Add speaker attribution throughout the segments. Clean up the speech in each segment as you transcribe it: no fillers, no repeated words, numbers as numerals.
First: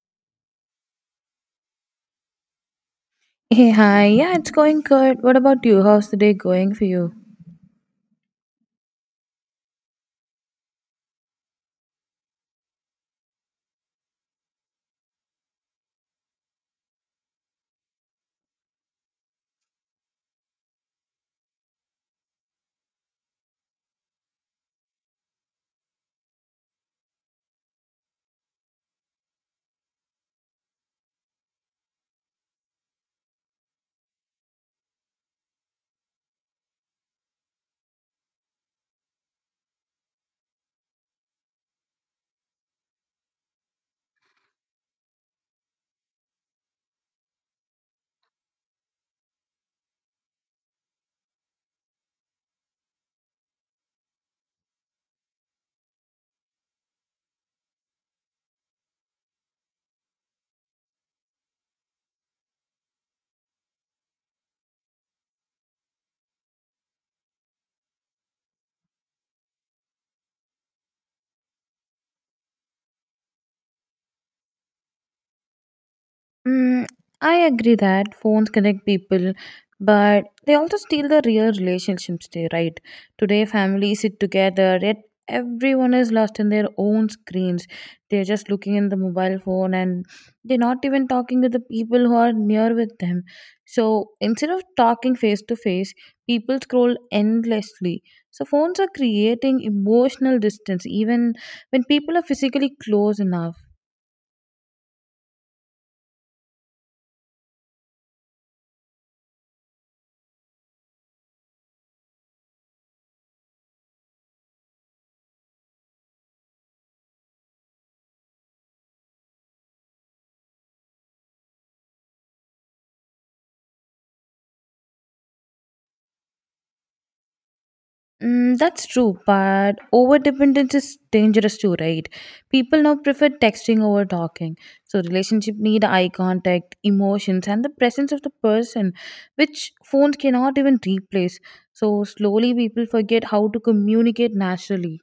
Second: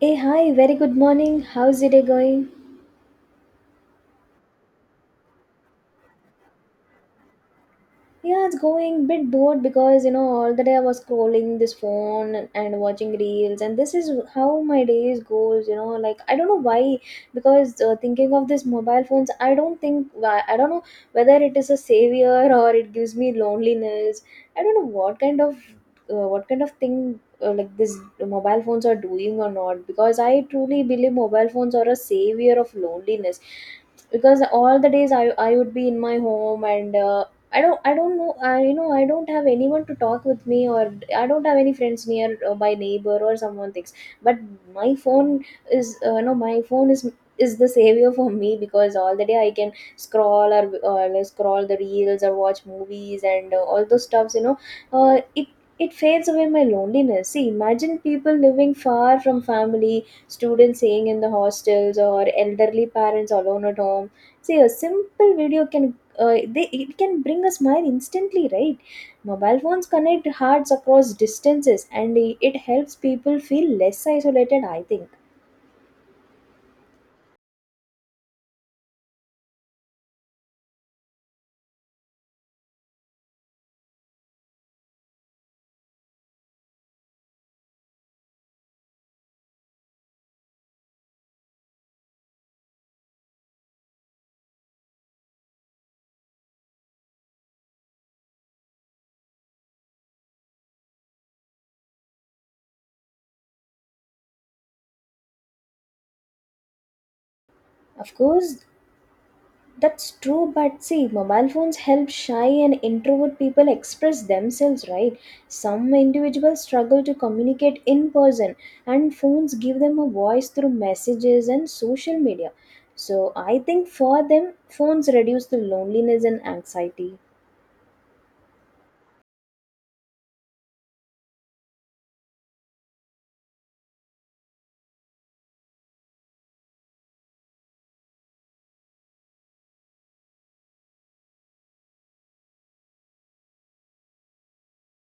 Speaker 1: Hey, hi, very good morning. How's your day going?
Speaker 2: Hey, hi. Yeah, it's going good. What about you? How's the day going for you?
Speaker 1: Yeah, it's going bit bored because all the day I was scrolling this phone and watching reels, and this is how my days goes. I don't know why because thinking of this mobile phones, I don't think why I don't know whether it is a savior or it gives me loneliness. I don't know what kind of thing like this mobile phones are doing or not because I truly believe mobile phones are a savior of loneliness because all the days I would be in my home and I don't know I I don't have anyone to talk with me or I don't have any friends near my neighbor or someone thinks, but my phone is no my phone is the savior for me because all the day I can scroll or scroll the reels or watch movies and all those stuffs. uh, it it fades away my loneliness. See, imagine people living far from family, students staying in the hostels, or elderly parents alone at home. See, a simple video can, they it can bring a smile instantly, right? Mobile phones connect hearts across distances, and it helps people feel less isolated, I think.
Speaker 2: Mm, I agree that phones connect people, but they also steal the real relationships too, right? Today, families sit together, yet everyone is lost in their own screens. They're just looking in the mobile phone and they're not even talking to the people who are near with them. So instead of talking face to face, people scroll endlessly. So phones are creating emotional distance even when people are physically close enough.
Speaker 1: Of course, that's true, but see, mobile phones help shy and introvert people express themselves, right? Some individuals struggle to communicate in person, and phones give them a voice through messages and social media. So I think for them, phones reduce the loneliness and anxiety.
Speaker 2: Mm, that's true, but over dependence is dangerous too, right? People now prefer texting over talking. So relationship need eye contact, emotions, and the presence of the person, which phones cannot even replace. So slowly people forget how to communicate naturally.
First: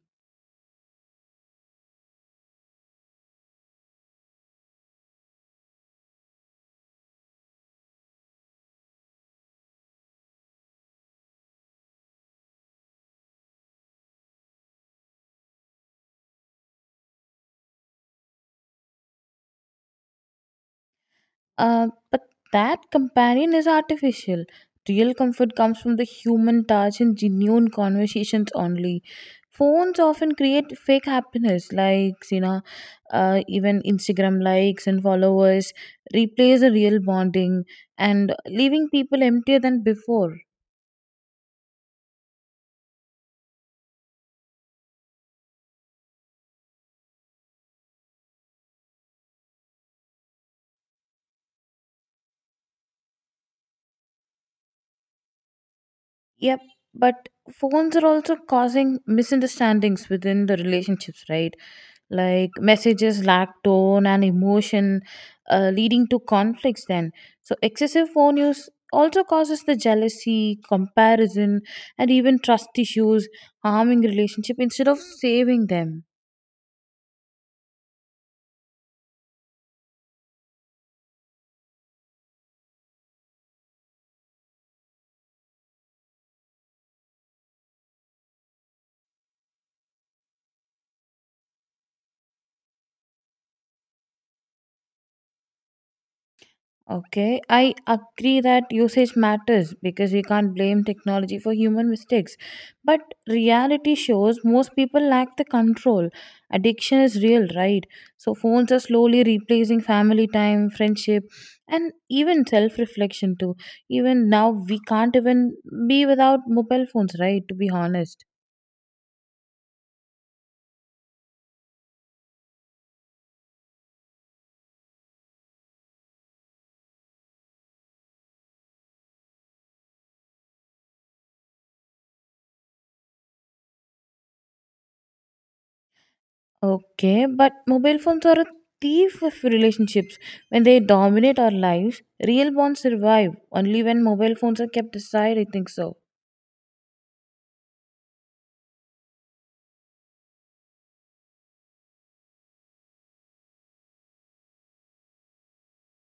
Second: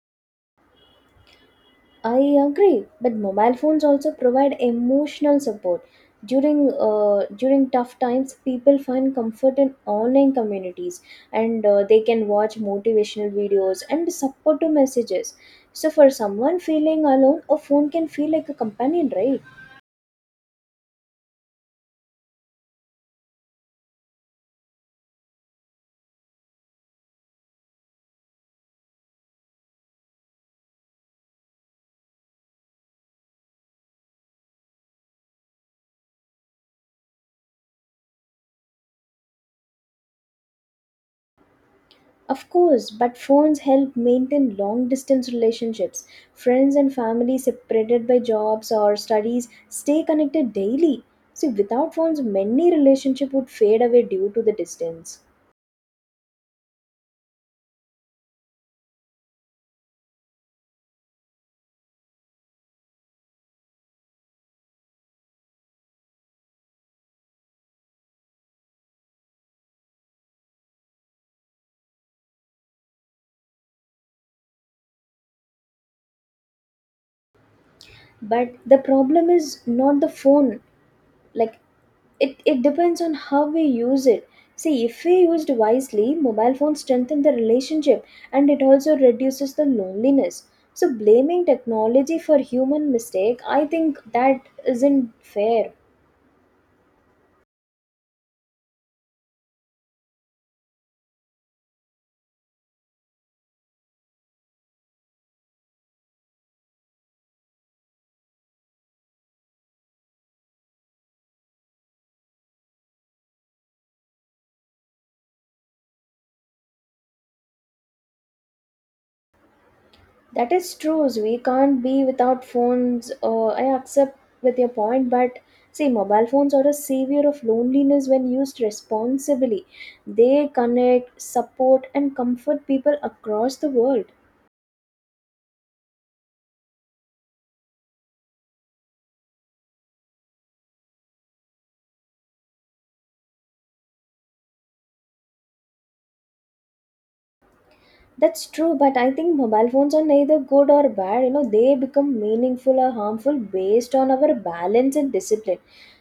Speaker 1: I agree, but mobile phones also provide emotional support. During tough times, people find comfort in online communities, and they can watch motivational videos and supportive messages. So, for someone feeling alone, a phone can feel like a companion, right?
Speaker 2: But that companion is artificial. Real comfort comes from the human touch and genuine conversations only. Phones often create fake happiness, even Instagram likes and followers replace a real bonding and leaving people emptier than before.
Speaker 1: Of course, but phones help maintain long distance relationships. Friends and family separated by jobs or studies stay connected daily. See, without phones, many relationships would fade away due to the distance.
Speaker 2: Yep, but phones are also causing misunderstandings within the relationships, right? Like messages lack tone and emotion, leading to conflicts then. So, excessive phone use also causes the jealousy, comparison, and even trust issues, harming relationship instead of saving them.
Speaker 1: But the problem is not the phone, like it depends on how we use it. See, if we used wisely, mobile phones strengthen the relationship, and it also reduces the loneliness. So blaming technology for human mistake, I think that isn't fair.
Speaker 2: Okay, I agree that usage matters because we can't blame technology for human mistakes. But reality shows most people lack the control. Addiction is real, right? So phones are slowly replacing family time, friendship, and even self reflection too. Even now, we can't even be without mobile phones, right? To be honest.
Speaker 1: That is true, so we can't be without phones. I accept with your point, but see, mobile phones are a savior of loneliness when used responsibly. They connect, support, and comfort people across the world.
Speaker 2: Okay, but mobile phones are a thief of relationships. When they dominate our lives, real bonds survive only when mobile phones are kept aside, I think so.
Speaker 1: That's true, but I think mobile phones are neither good or bad. You know, they become meaningful or harmful based on our balance and discipline.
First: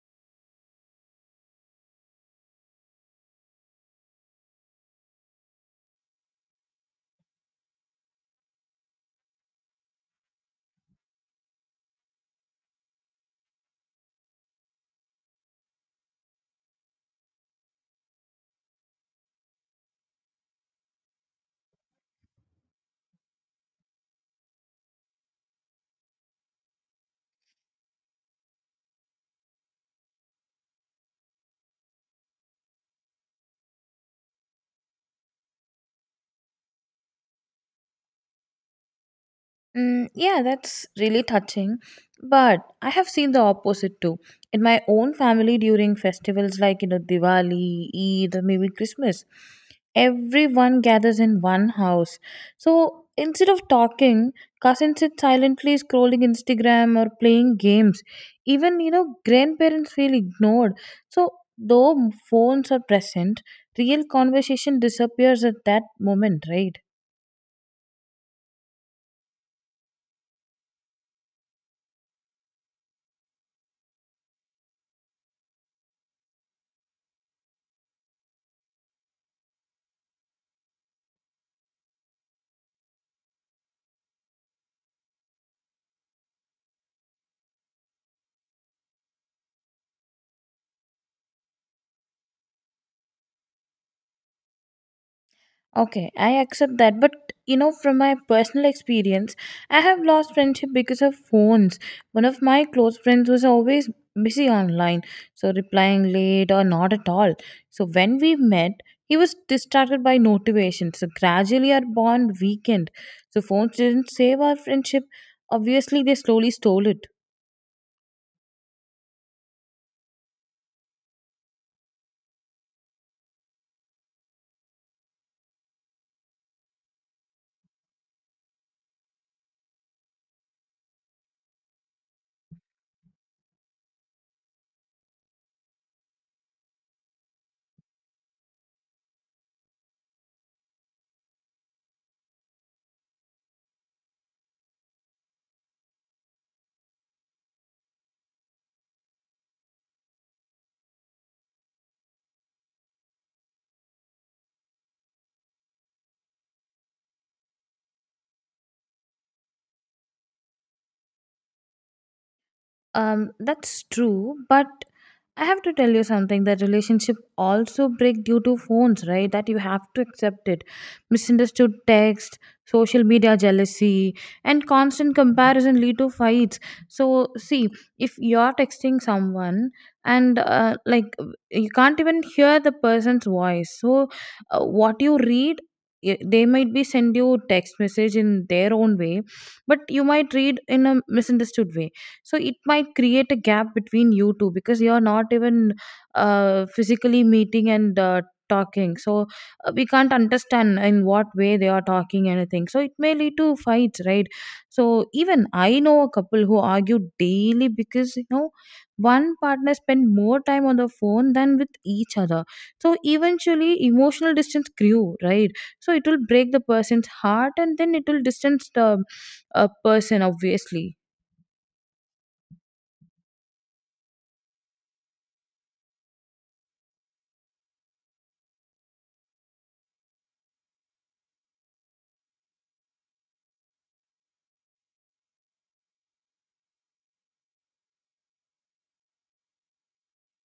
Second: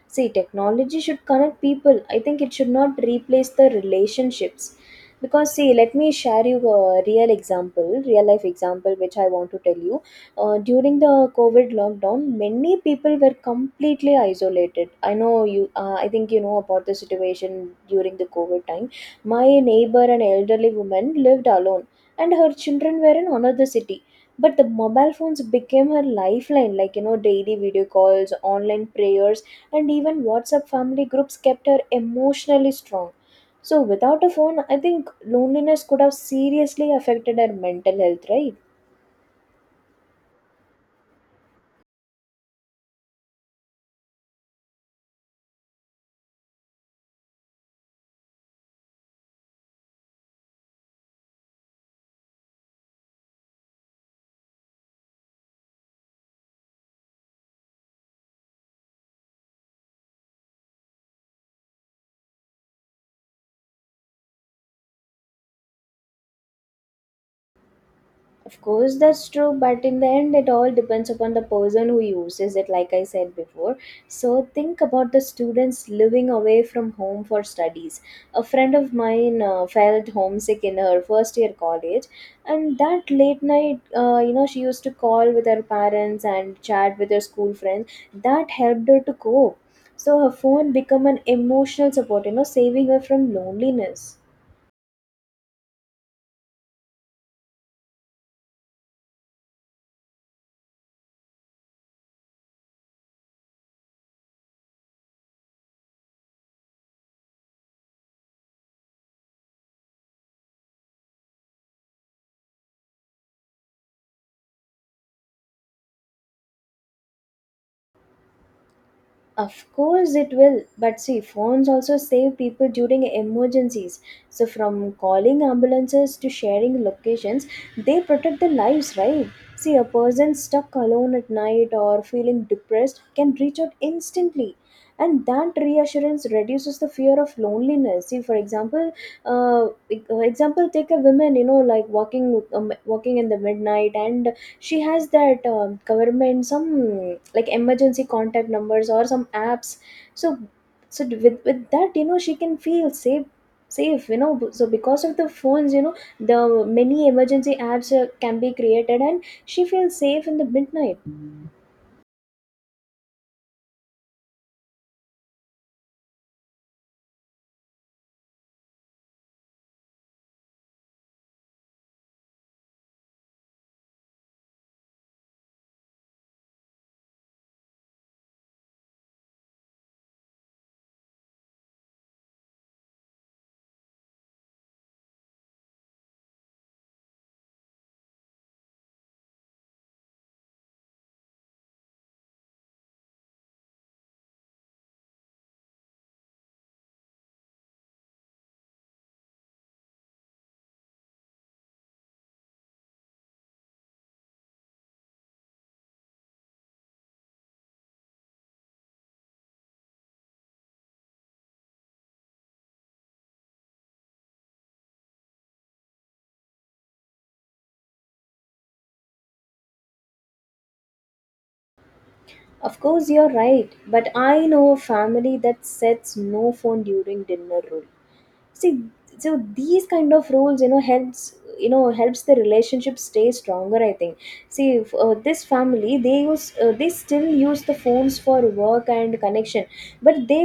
Speaker 1: See, technology should connect people. I think it should not replace the relationships. Because, see, let me share you a real example, real life example, which I want to tell you. During the COVID lockdown, many people were completely isolated. I know I think you know about the situation during the COVID time. My neighbor, an elderly woman, lived alone, and her children were in another city. But the mobile phones became her lifeline, like you know, daily video calls, online prayers, and even WhatsApp family groups kept her emotionally strong. So, without a phone, I think loneliness could have seriously affected her mental health, right?
Speaker 2: Mm, yeah, that's really touching. But I have seen the opposite too. In my own family, during festivals like Diwali, Eid, or maybe Christmas, everyone gathers in one house. So instead of talking, cousins sit silently scrolling Instagram or playing games. Even grandparents feel ignored. So though phones are present, real conversation disappears at that moment, right?
Speaker 1: Of course, that's true, but in the end, it all depends upon the person who uses it, like I said before. So, think about the students living away from home for studies. A friend of mine felt homesick in her first year college, and that late night, she used to call with her parents and chat with her school friends. That helped her to cope. So, her phone became an emotional support, saving her from loneliness.
Speaker 2: Okay, I accept that, but from my personal experience, I have lost friendship because of phones. One of my close friends was always busy online, so replying late or not at all. So when we met, he was distracted by notifications. So gradually, our bond weakened. So phones didn't save our friendship. Obviously, they slowly stole it.
Speaker 1: Of course it will. But see, phones also save people during emergencies. So from calling ambulances to sharing locations, they protect their lives, right? See, a person stuck alone at night or feeling depressed can reach out instantly. And that reassurance reduces the fear of loneliness. See, for example, example, take a woman, you know, like walking, walking in the midnight, and she has that government some like emergency contact numbers or some apps. So with that, you know, she can feel safe, you know, so because of the phones, you know, the many emergency apps can be created and she feels safe in the midnight.
Speaker 2: That's true, but I have to tell you something that relationship also break due to phones, right? That you have to accept it. Misunderstood text, social media jealousy, and constant comparison lead to fights. So see, if you're texting someone and like, you can't even hear the person's voice. So what you read, they might be send you text message in their own way, but you might read in a misunderstood way. So it might create a gap between you two because you're not even physically meeting and talking. So we can't understand in what way they are talking anything, so it may lead to fights, right? So even I know a couple who argue daily because you know one partner spent more time on the phone than with each other. So eventually emotional distance grew, right? So it will break the person's heart and then it will distance the person, obviously.
Speaker 1: Of course you're right, but I know a family that sets no phone during dinner rule. See, so these kind of roles, you know, helps, you know, helps the relationship stay stronger, I think. See, if this family, they use they still use the phones for work and connection, but they,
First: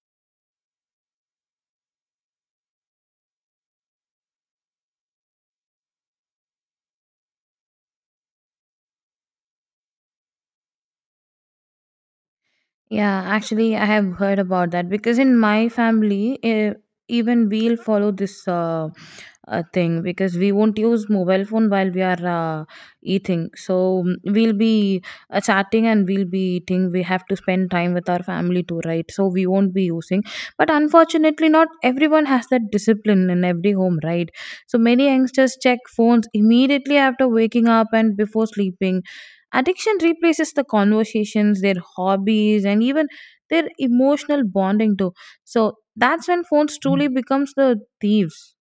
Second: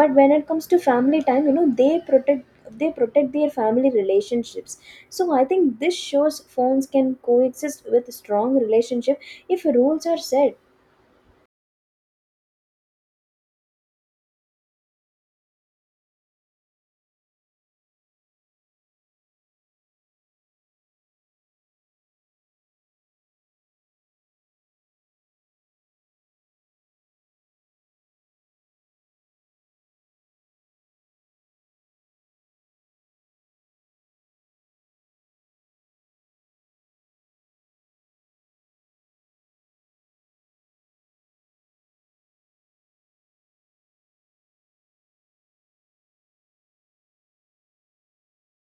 Speaker 1: but when it comes to family time, you know, they protect their family relationships. So I think this shows phones can coexist with strong relationship if rules are set.
Speaker 2: Yeah, actually, I have heard about that because in my family, even we'll follow this thing because we won't use mobile phone while we are uh, eating. So we'll be chatting and we'll be eating. We have to spend time with our family too, right? So we won't be using. But unfortunately, not everyone has that discipline in every home, right? So many youngsters check phones immediately after waking up and before sleeping. Addiction replaces the conversations, their hobbies, and even their emotional bonding too. So that's when phones truly becomes the thieves.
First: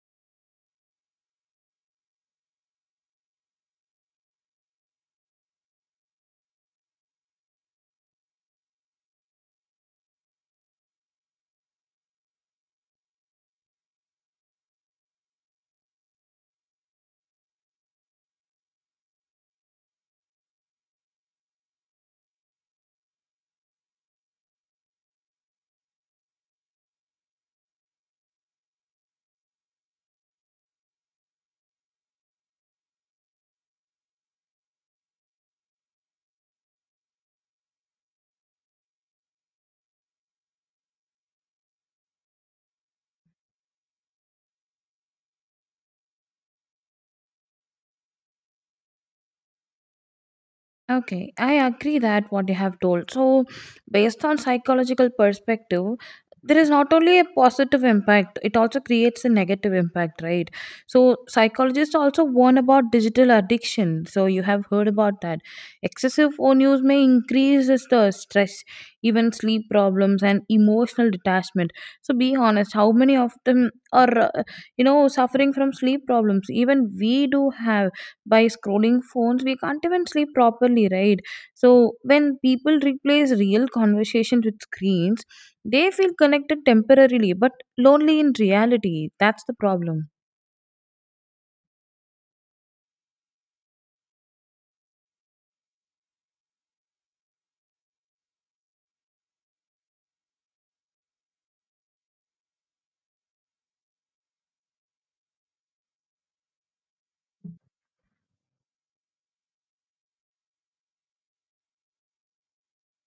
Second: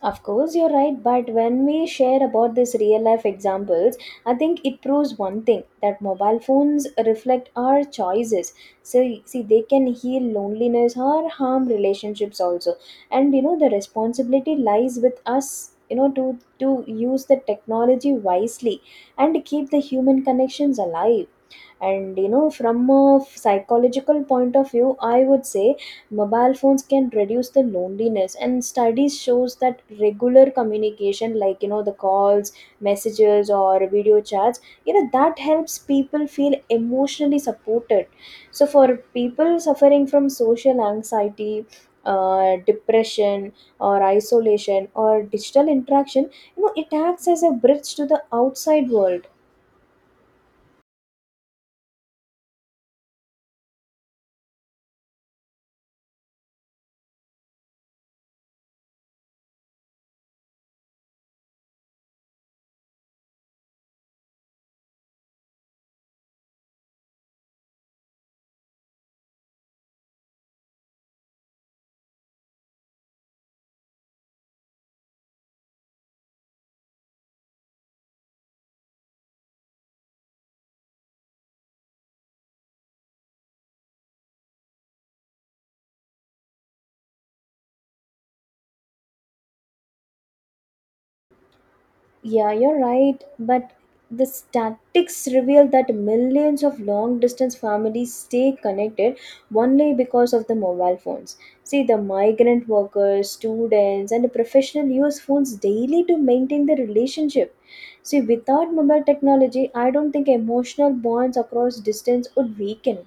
Speaker 1: Of course, you're right, but when we share about these real life examples, I think it proves one thing that mobile phones reflect our choices. So, see, they can heal loneliness or harm relationships also. And you know, the responsibility lies with us, you know, to use the technology wisely and keep the human connections alive. And you know, from a psychological point of view, I would say mobile phones can reduce the loneliness, and studies shows that regular communication, like you know, the calls, messages, or video chats, you know, that helps people feel emotionally supported. So for people suffering from social anxiety, depression, or isolation, or digital interaction, you know, it acts as a bridge to the outside world.
Speaker 2: Okay, I agree that what you have told. So, based on psychological perspective, there is not only a positive impact, it also creates a negative impact, right? So, psychologists also warn about digital addiction. So, you have heard about that. Excessive phone use may increase the stress, even sleep problems, and emotional detachment. So, be honest, how many of them are suffering from sleep problems? Even we do have by scrolling phones we can't even sleep properly, right? So when people replace real conversations with screens, they feel connected temporarily but lonely in reality. That's the problem.
Speaker 1: Yeah, you're right. But the statistics reveal that millions of long distance families stay connected only because of the mobile phones. See, the migrant workers, students, and professionals use phones daily to maintain the relationship. See, without mobile technology, I don't think emotional bonds across distance would weaken.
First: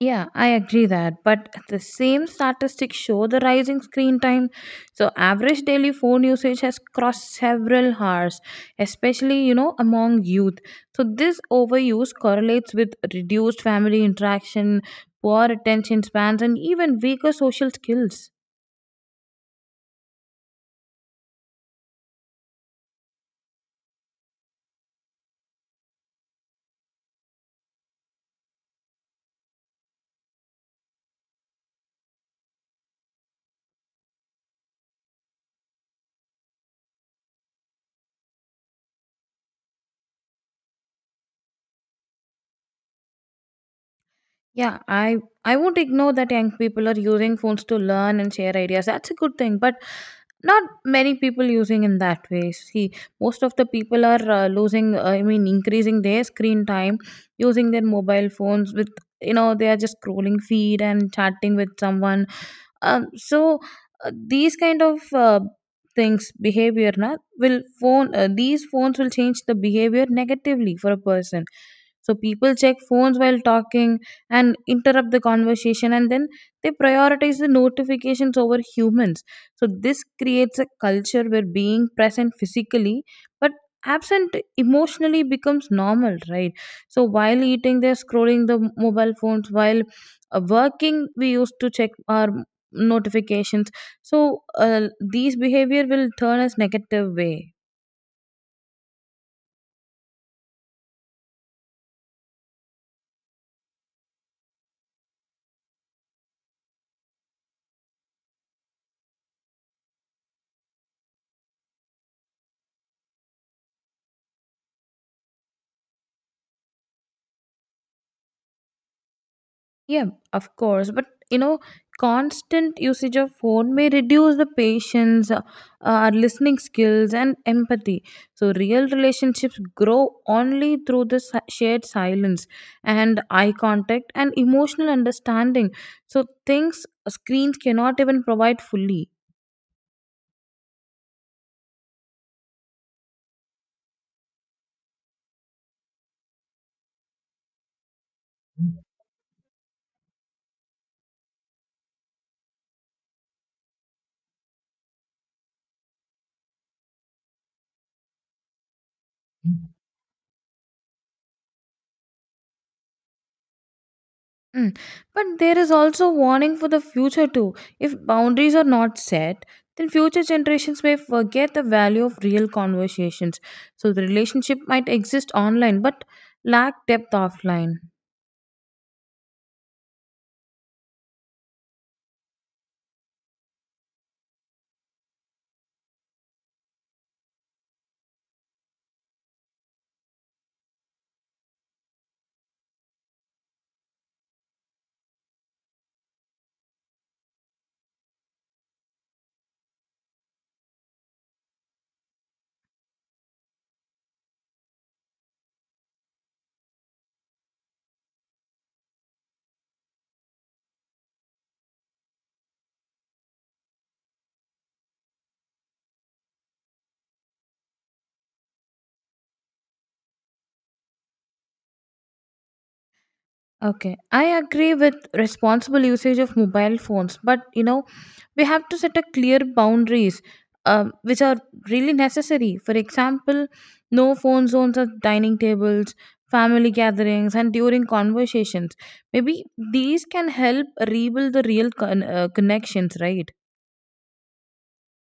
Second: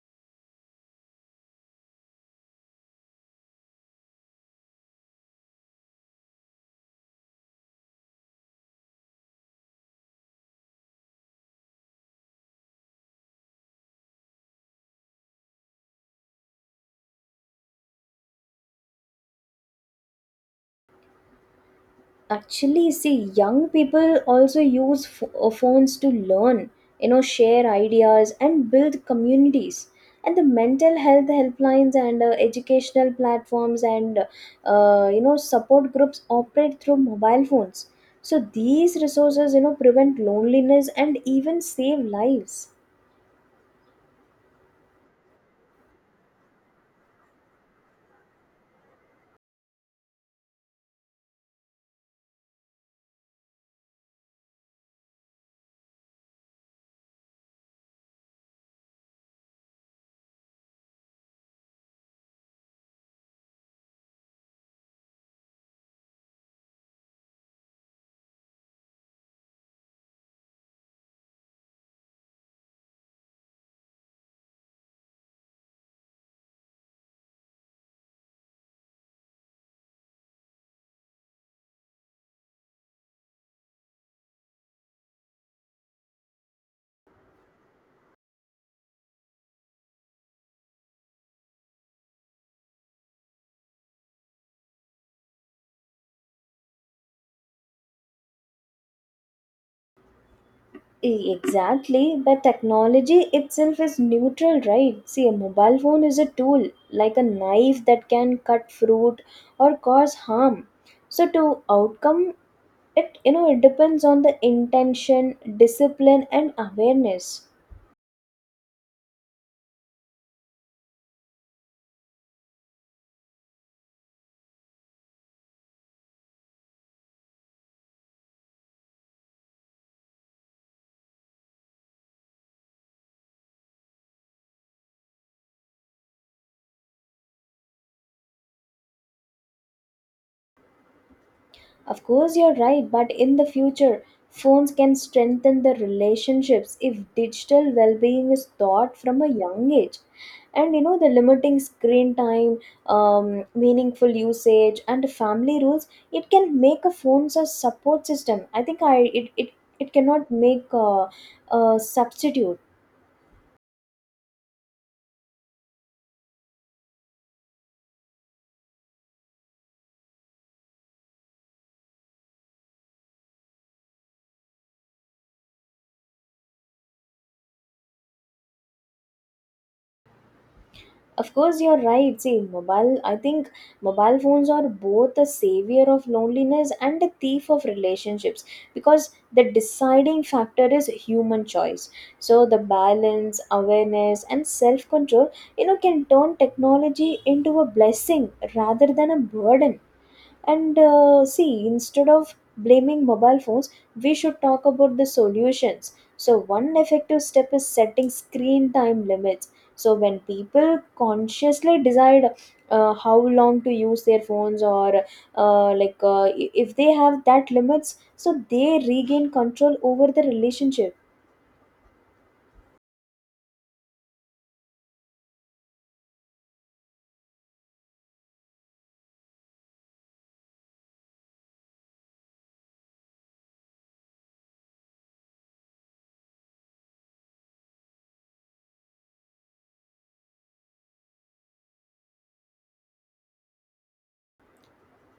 Speaker 2: Yeah, I agree that. But the same statistics show the rising screen time. So average daily phone usage has crossed several hours, especially, among youth. So this overuse correlates with reduced family interaction, poor attention spans, and even weaker social skills.
Speaker 1: Actually, see, young people also phones to learn, you know, share ideas, and build communities. And the mental health helplines and educational platforms and you know, support groups operate through mobile phones. So these resources, you know, prevent loneliness and even save lives.
Speaker 2: Yeah, I won't ignore that young people are using phones to learn and share ideas. That's a good thing, but not many people using in that way. See, most of the people are losing. I mean, increasing their screen time using their mobile phones. With they are just scrolling feed and chatting with someone so these kind of things behavior na will phone these phones will change the behavior negatively for a person. So people check phones while talking and interrupt the conversation, and then they prioritize the notifications over humans. So this creates a culture where being present physically but absent emotionally becomes normal, right? So while eating they're scrolling the mobile phones, while working we used to check our notifications. So these behavior will turn us negative way.
Speaker 1: Exactly, but technology itself is neutral, right? See, a mobile phone is a tool, like a knife that can cut fruit or cause harm. So, to outcome, it, you know, it depends on the intention, discipline, and awareness.
Speaker 2: Yeah, of course, but constant usage of phone may reduce the patience, our listening skills, and empathy. So real relationships grow only through the shared silence and eye contact and emotional understanding. So things screens cannot even provide fully.
Speaker 1: Of course, you're right, but in the future, phones can strengthen the relationships if digital well being is taught from a young age. And you know, the limiting screen time, meaningful usage, and family rules, it can make a phone a support system. I think it cannot make a substitute.
Speaker 2: Mm. But there is also warning for the future too. If boundaries are not set, then future generations may forget the value of real conversations. So the relationship might exist online but lack depth offline.
Speaker 1: Of course, you're right. See, mobile, I think mobile phones are both a savior of loneliness and a thief of relationships because the deciding factor is human choice. So, the balance, awareness, and self control, you know, can turn technology into a blessing rather than a burden. And see, instead of blaming mobile phones, we should talk about the solutions. So, one effective step is setting screen time limits. So, when people consciously decide how long to use their phones or if they have that limits, so they regain control over the relationship.
Speaker 2: Okay, I agree with responsible usage of mobile phones, but we have to set a clear boundaries which are really necessary. For example, no phone zones at dining tables, family gatherings, and during conversations. Maybe these can help rebuild the real connections, right?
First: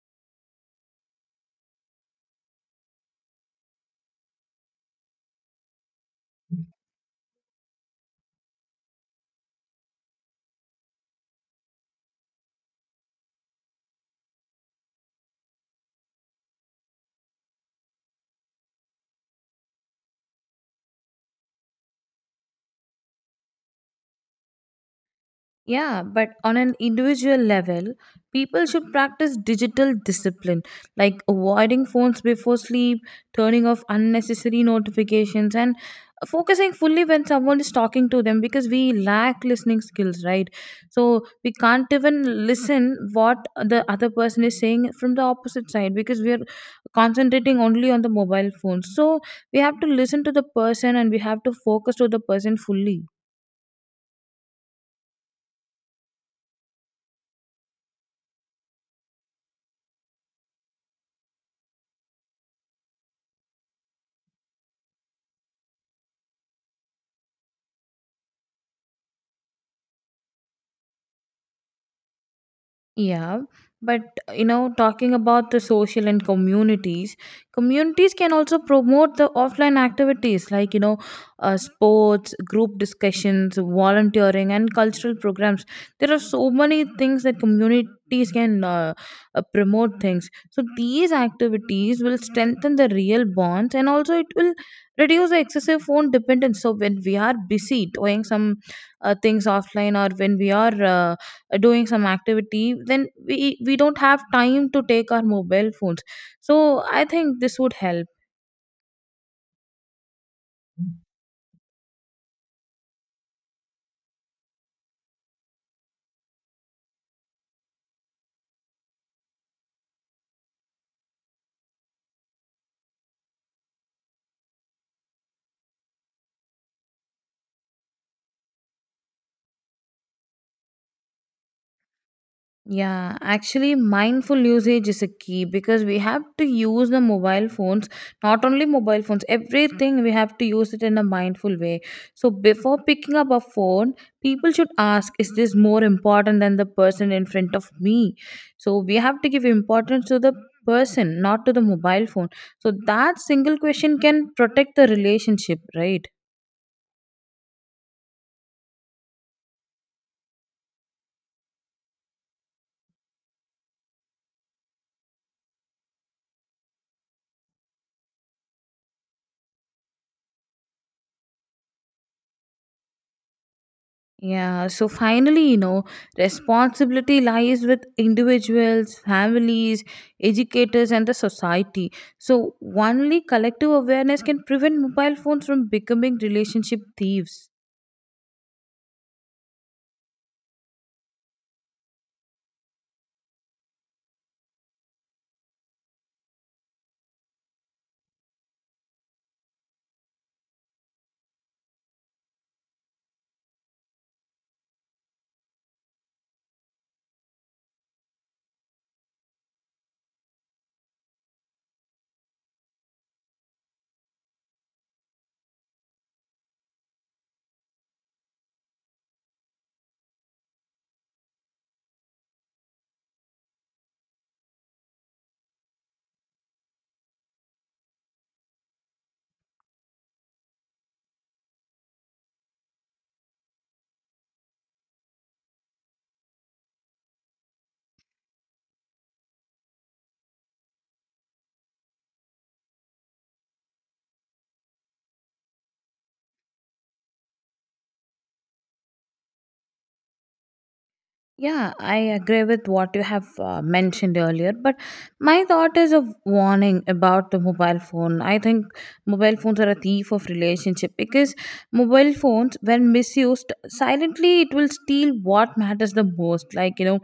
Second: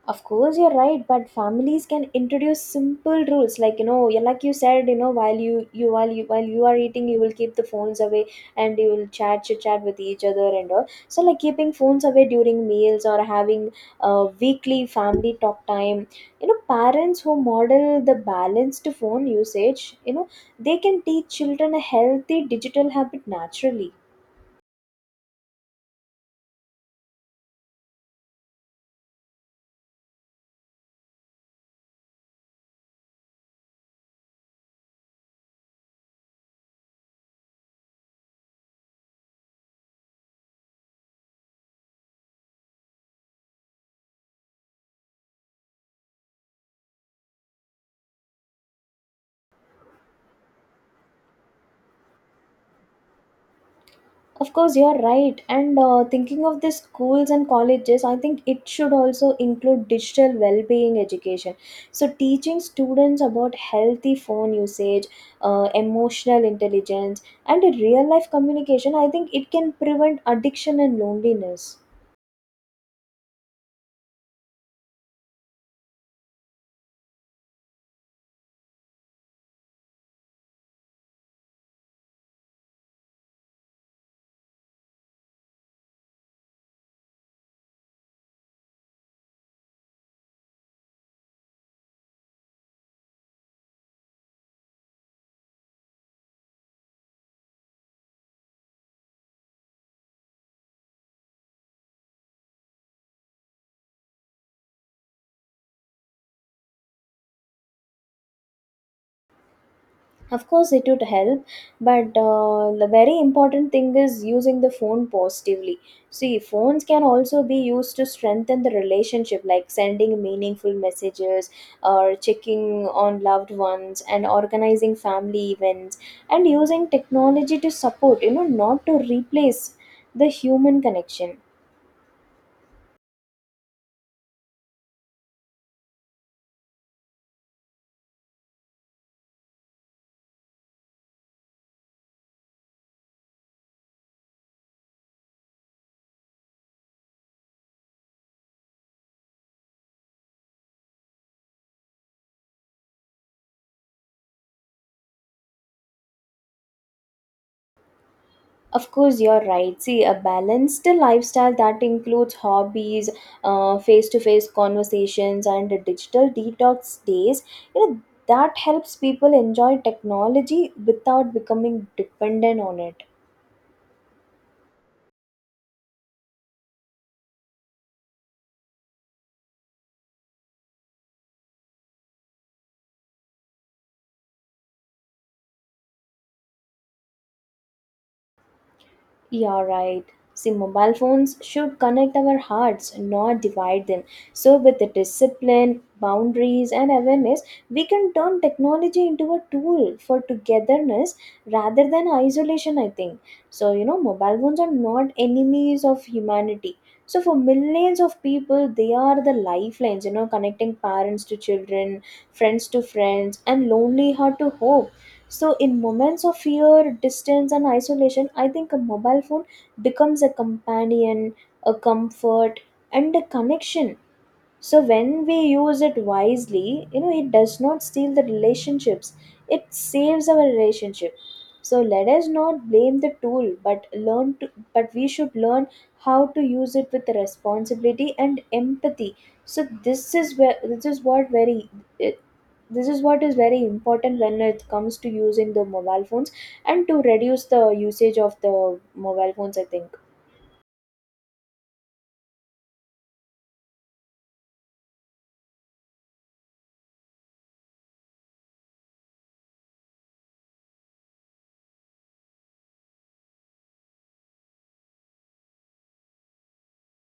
Speaker 1: Of course, you're right, but families can introduce simple rules, like you know, yeah, like you said, you know, while you are eating, you will keep the phones away, and you will chat chit chat with each other and all. So, like keeping phones away during meals or having a weekly family talk time. You know, parents who model the balanced phone usage, you know, they can teach children a healthy digital habit naturally.
Speaker 2: Yeah, but on an individual level, people should practice digital discipline, like avoiding phones before sleep, turning off unnecessary notifications, and focusing fully when someone is talking to them because we lack listening skills, right? So we can't even listen what the other person is saying from the opposite side because we are concentrating only on the mobile phone. So we have to listen to the person and we have to focus to the person fully.
Speaker 1: Of course, you're right. And thinking of the schools and colleges, I think it should also include digital well being education. So, teaching students about healthy phone usage, emotional intelligence, and real life communication, I think it can prevent addiction and loneliness.
Speaker 2: Yeah, but talking about the social and communities, communities can also promote the offline activities like sports, group discussions, volunteering, and cultural programs. There are so many things that communities can promote things. So these activities will strengthen the real bonds, and also it will reduce the excessive phone dependence. So when we are busy doing some things offline, or when we are doing some activity, then we don't have time to take our mobile phones, so I think this would help.
Speaker 1: Of course, it would help, but the very important thing is using the phone positively. See, phones can also be used to strengthen the relationship, like sending meaningful messages, or checking on loved ones, and organizing family events, and using technology to support, you know, not to replace the human connection.
Speaker 2: Yeah, actually, mindful usage is a key because we have to use the mobile phones, not only mobile phones, everything we have to use it in a mindful way. So, before picking up a phone, people should ask, Is this more important than the person in front of me? So, we have to give importance to the person, not to the mobile phone. So, that single question can protect the relationship, right?
Speaker 1: Of course, you're right. See, a balanced lifestyle that includes hobbies, face to face conversations, and digital detox days, you know, that helps people enjoy technology without becoming dependent on it.
Speaker 2: Yeah, so finally, responsibility lies with individuals, families, educators, and the society. So, only collective awareness can prevent mobile phones from becoming relationship thieves.
Speaker 1: You're right. See, mobile phones should connect our hearts, not divide them. So, with the discipline, boundaries, and awareness, we can turn technology into a tool for togetherness rather than isolation, I think. So, you know, mobile phones are not enemies of humanity. So, for millions of people, they are the lifelines, you know, connecting parents to children, friends to friends, and lonely heart to hope. So, in moments of fear, distance, and isolation, I think a mobile phone becomes a companion, a comfort, and a connection. So when we use it wisely, you know, it does not steal the relationships, it saves our relationship. So let us not blame the tool, but we should learn how to use it with responsibility and empathy. So it, this is what is very important when it comes to using the mobile phones and to reduce the usage of the mobile phones, I think.
Speaker 2: Yeah, I agree with what you have mentioned earlier, but my thought is a warning about the mobile phone. I think mobile phones are a thief of relationship because mobile phones, when misused silently, it will steal what matters the most, like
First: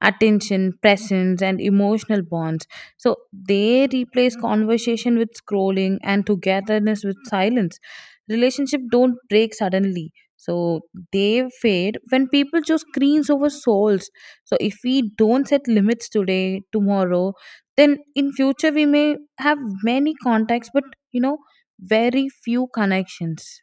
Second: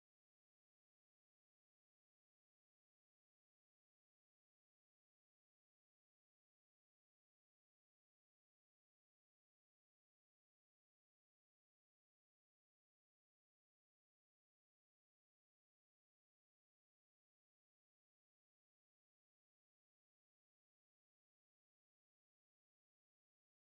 Speaker 2: attention, presence, and emotional bonds. So they replace conversation with scrolling and togetherness with silence. Relationship don't break suddenly, so they fade when people choose screens over souls. So if we don't set limits today, tomorrow, then in future we may have many contacts, but you know, very few connections.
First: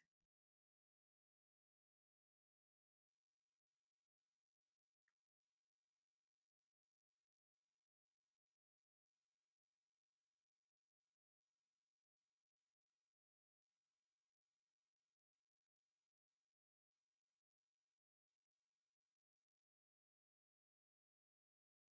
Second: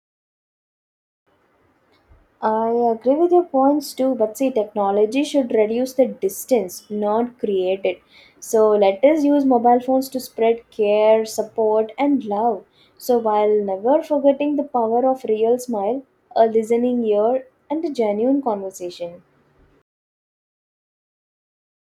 Speaker 1: I agree with your points too, but see, technology should reduce the distance, not create it. So let us use mobile phones to spread care, support, and love. So while never forgetting the power of real smile, a listening ear, and a genuine conversation.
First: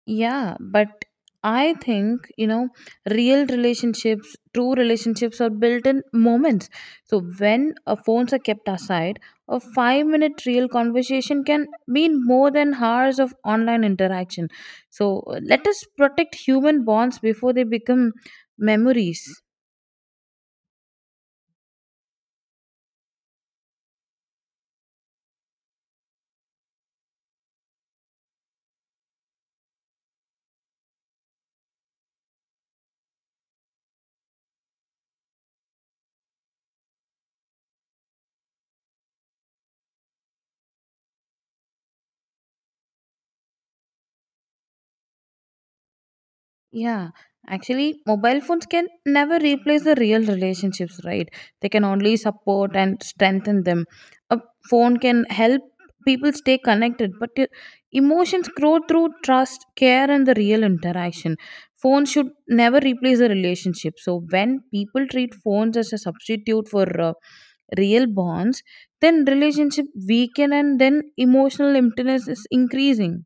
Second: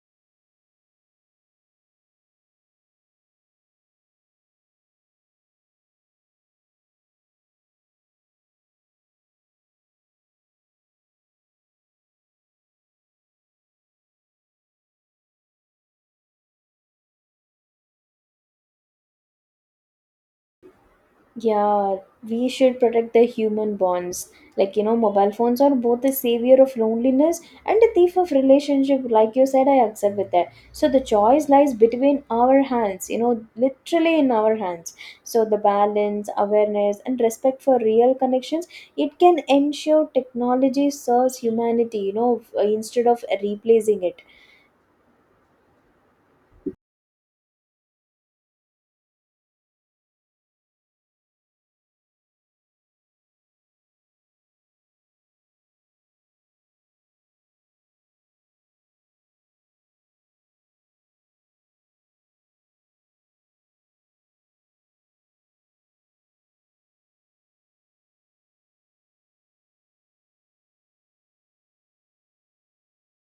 Speaker 2: Yeah, but I think, real relationships, true relationships are built in moments. So when phones are kept aside, a 5-minute real conversation can mean more than hours of online interaction. So let us protect human bonds before they become memories.
Speaker 1: Yeah, we should protect the human bonds. Like, you know, mobile phones are both the savior of loneliness and a thief of relationship. Like you said, I accept with that. So the choice lies between our hands, you know, literally in our hands. So the balance, awareness, and respect for real connections, it can ensure technology serves humanity, you know, f- instead of replacing it.
Speaker 2: Yeah, actually, mobile phones can never replace the real relationships, right? They can only support and strengthen them. A phone can help people stay connected, but emotions grow through trust, care, and the real interaction. Phones should never replace a relationship. So, when people treat phones as a substitute for real bonds, then relationship weaken and then emotional emptiness is increasing.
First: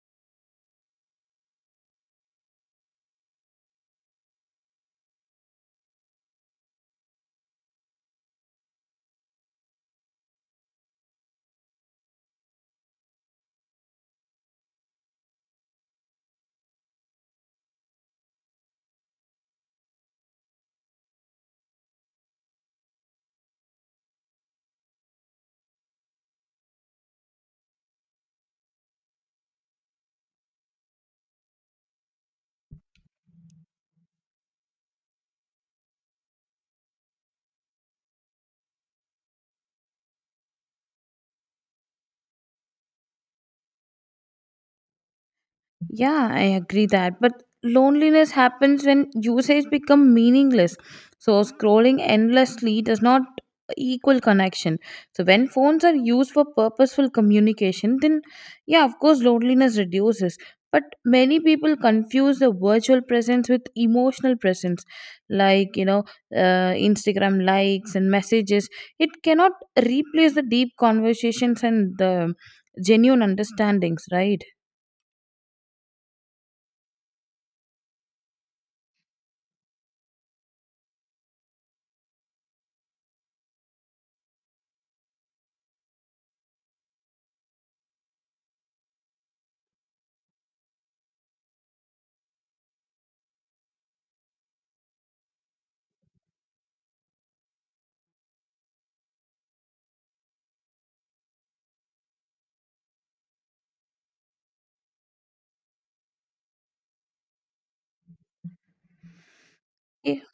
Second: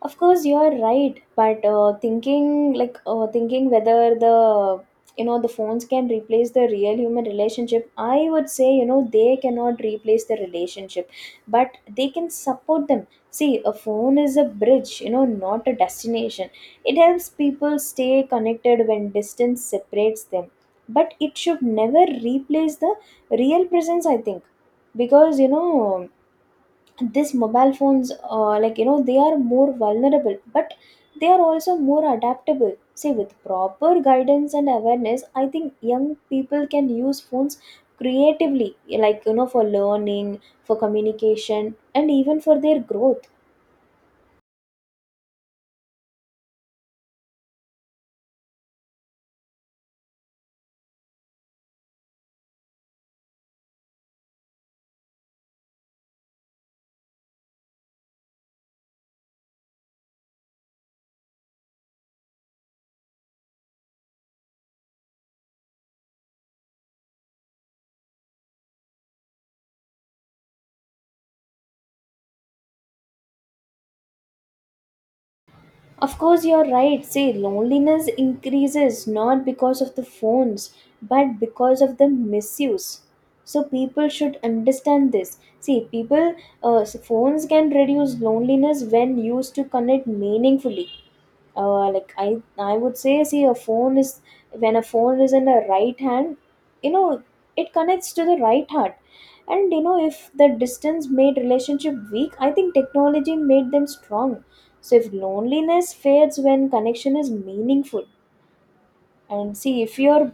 Speaker 1: Of course, you are right, but thinking thinking whether the, you know, the phones can replace the real human relationship, I would say, you know, they cannot replace the relationship, but they can support them. See, a phone is a bridge, you know, not a destination. It helps people stay connected when distance separates them, but it should never replace the real presence, I think. Because, you know, this mobile phones, like, you know, they are more vulnerable, but they are also more adaptable. See, with proper guidance and awareness, I think young people can use phones creatively, like, you know, for learning, for communication, and even for their growth.
Speaker 2: Yeah, I agree that. But loneliness happens when usage become meaningless. So scrolling endlessly does not equal connection. So when phones are used for purposeful communication, then yeah, of course loneliness reduces. But many people confuse the virtual presence with emotional presence, like you know, Instagram likes and messages. It cannot replace the deep conversations and the genuine understandings, right?
Speaker 1: Of course, you're right. See, loneliness increases not because of the phones, but because of the misuse. So people should understand this. See, people, phones can reduce loneliness when used to connect meaningfully. Like, I would say, see, a phone is when a phone is in the right hand, you know, it connects to the right heart. And, you know, if the distance made relationship weak, I think technology made them strong. So if loneliness fades when connection is meaningful, and see if
Speaker 2: Eh,
Speaker 1: your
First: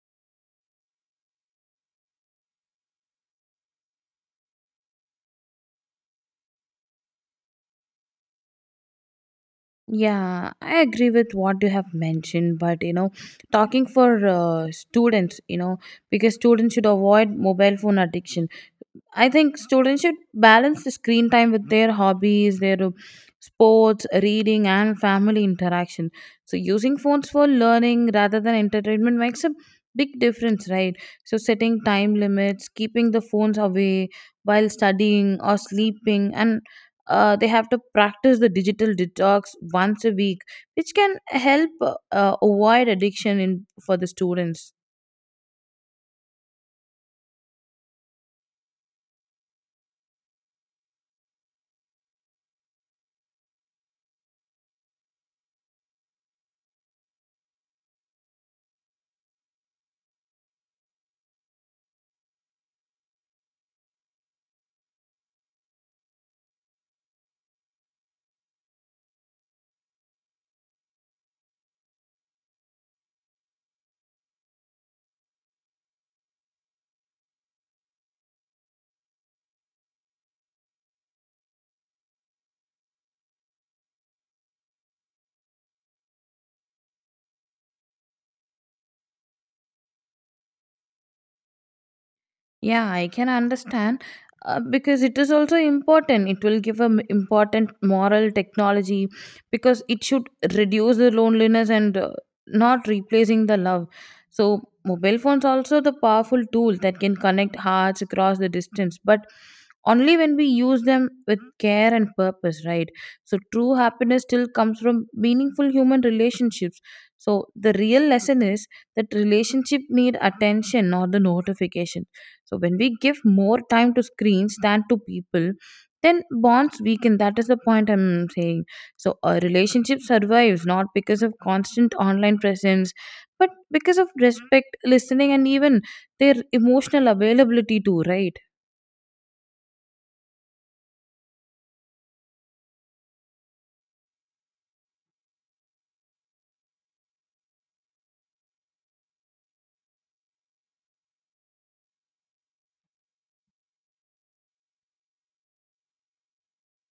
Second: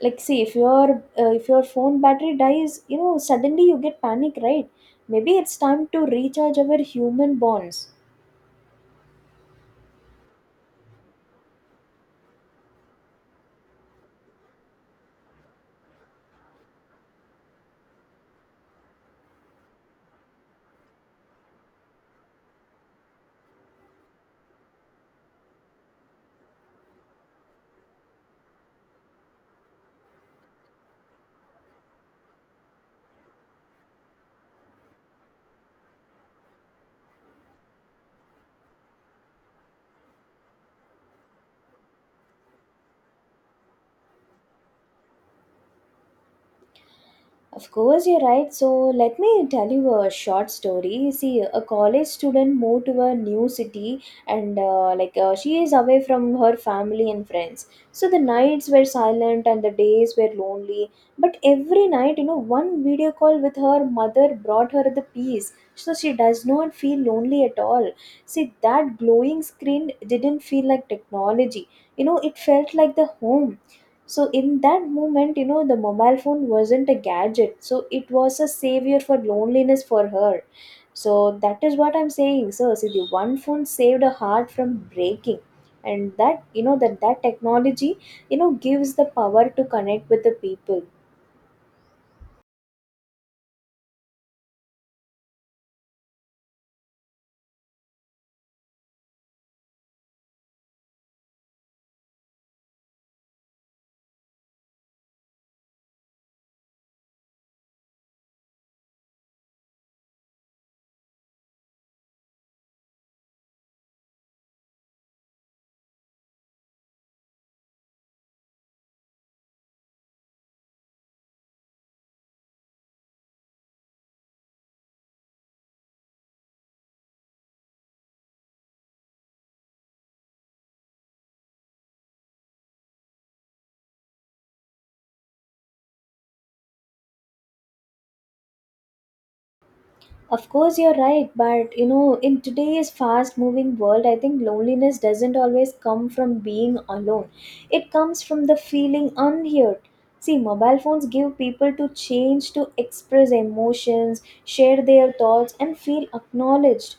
Speaker 1: like see if your phone battery dies, you know, suddenly you get panic, right? Maybe it's time to recharge our human bonds.
Speaker 2: yeah, I agree with what you have mentioned, but talking for students, because students should avoid mobile phone addiction. I think students should balance the screen time with their hobbies, their sports, reading, and family interaction. So, using phones for learning rather than entertainment makes a big difference, right? So, setting time limits, keeping the phones away while studying or sleeping, and they have to practice the digital detox once a week, which can help avoid addiction in for the students.
Speaker 1: Of course, you're right. So, let me tell you a short story. See, a college student moved to a new city and, she is away from her family and friends. So, the nights were silent and the days were lonely. But every night, you know, one video call with her mother brought her the peace. So, she does not feel lonely at all. See, that glowing screen didn't feel like technology. You know, it felt like the home. So in that moment, you know, the mobile phone wasn't a gadget, so it was a savior for loneliness for her. So that is what I'm saying. So see, the one phone saved a heart from breaking, and that, you know, that technology, you know, gives the power to connect with the people.
Speaker 2: Yeah, I can understand because it is also important. It will give an important moral technology because it should reduce the loneliness and not replacing the love. So mobile phones also the powerful tool that can connect hearts across the distance, but only when we use them with care and purpose, right? So true happiness still comes from meaningful human relationships. So the real lesson is that relationship need attention, not the notification. So when we give more time to screens than to people, then bonds weaken. That is the point I'm saying. So a relationship survives not because of constant online presence, but because of respect, listening, and even their emotional availability too, right?
Speaker 1: Of course, you're right, but, you know, in today's fast moving world, I think loneliness doesn't always come from being alone. It comes from the feeling unheard. See, mobile phones give people to change to express emotions, share their thoughts, and feel acknowledged.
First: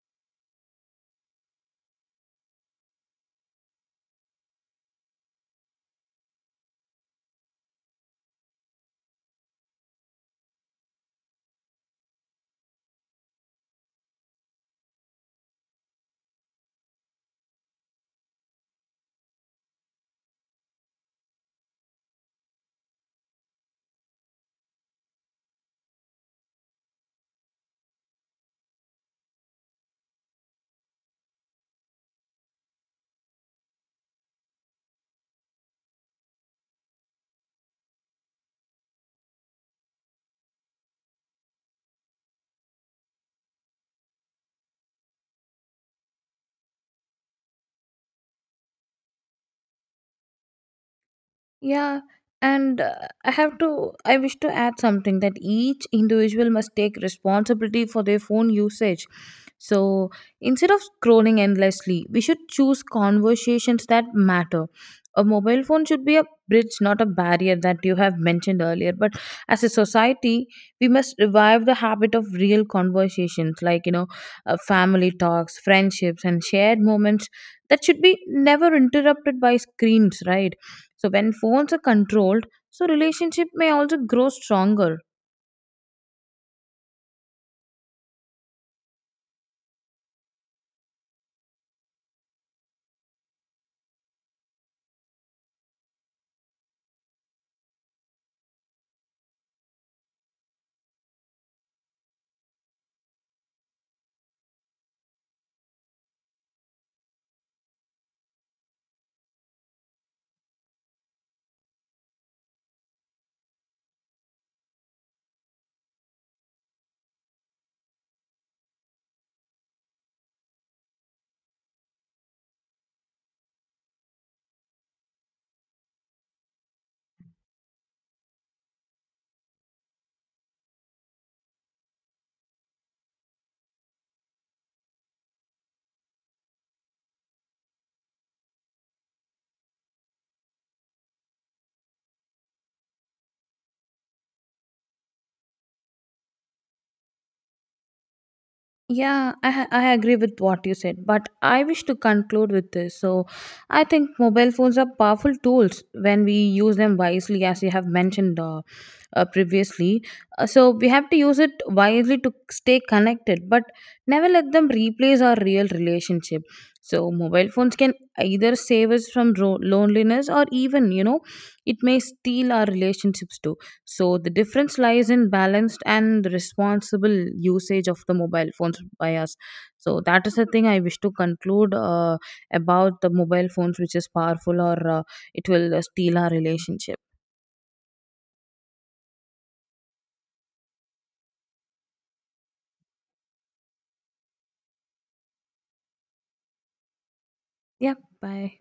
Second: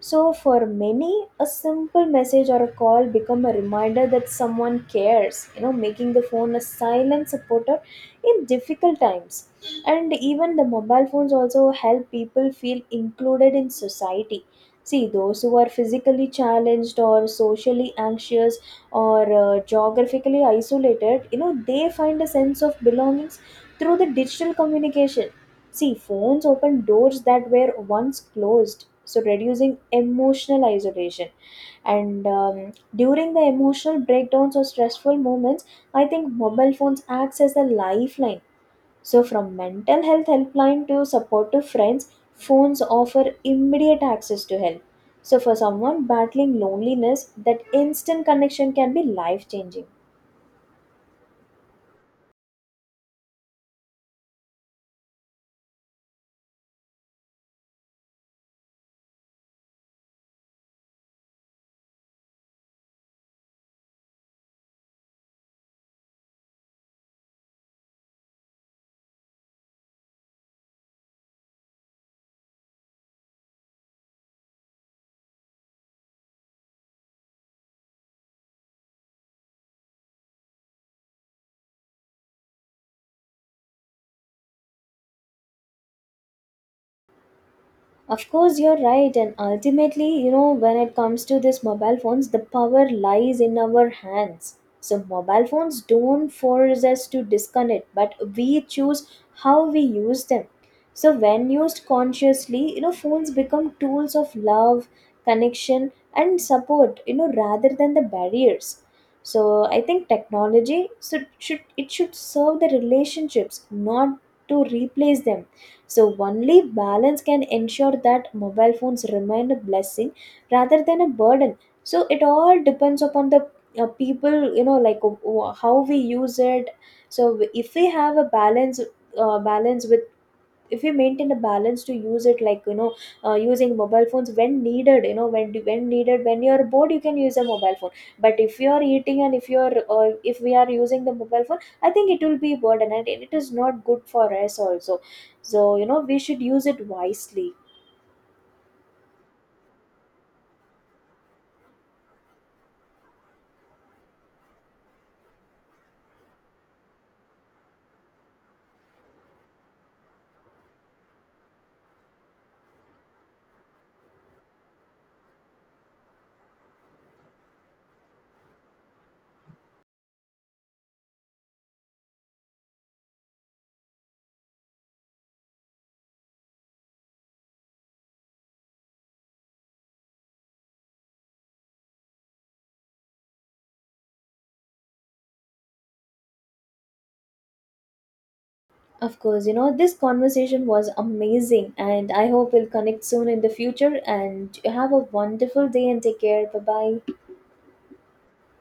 Speaker 1: So, for many, a simple message or a call become a reminder that someone cares, you know, making the phone a silent supporter in difficult times. And even the mobile phones also help people feel included in society. See, those who are physically challenged or socially anxious, or geographically isolated, you know, they find a sense of belongings through the digital communication. See, phones open doors that were once closed, so reducing emotional isolation. And during the emotional breakdowns or stressful moments, I think mobile phones acts as a lifeline. So, from mental health helpline to supportive friends, phones offer immediate access to help. So, for someone battling loneliness, that instant connection can be life changing.
Speaker 2: Yeah, and I wish to add something that each individual must take responsibility for their phone usage. So instead of scrolling endlessly, we should choose conversations that matter. A mobile phone should be a bridge, not a barrier that you have mentioned earlier. But as a society, we must revive the habit of real conversations like, family talks, friendships, and shared moments that should be never interrupted by screens, right? So when phones are controlled, so relationship may also grow stronger.
Speaker 1: Of course, you're right, and ultimately, you know, when it comes to these mobile phones, the power lies in our hands. So, mobile phones don't force us to disconnect, but we choose how we use them. So, when used consciously, you know, phones become tools of love, connection, and support, you know, rather than the barriers. So, I think technology should serve the relationships, not to replace them. So, only balance can ensure that mobile phones remain a blessing rather than a burden. So, it all depends upon the people, you know, like, how we use it. So, if we have a balance, balance with if we maintain a balance to use it, like, you know, using mobile phones when needed, you know, when needed, when you're bored, you can use a mobile phone. But if you are eating, and if we are using the mobile phone, I think it will be burden and it is not good for us also. So, you know, we should use it wisely.
Speaker 2: Yeah, I agree with what you said, but I wish to conclude with this. So, I think mobile phones are powerful tools when we use them wisely, as you have mentioned previously. So, we have to use it wisely to stay connected, but never let them replace our real relationship. So, mobile phones can either save us from loneliness or even, it may steal our relationships too. So the difference lies in balanced and responsible usage of the mobile phones by us. So that is the thing I wish to conclude about the mobile phones, which is powerful or it will steal our relationship.
Speaker 1: Of course, you know, this conversation was amazing, and I hope we'll connect soon in the future. And have a wonderful day and take care. Bye bye.
Speaker 2: Yeah, bye.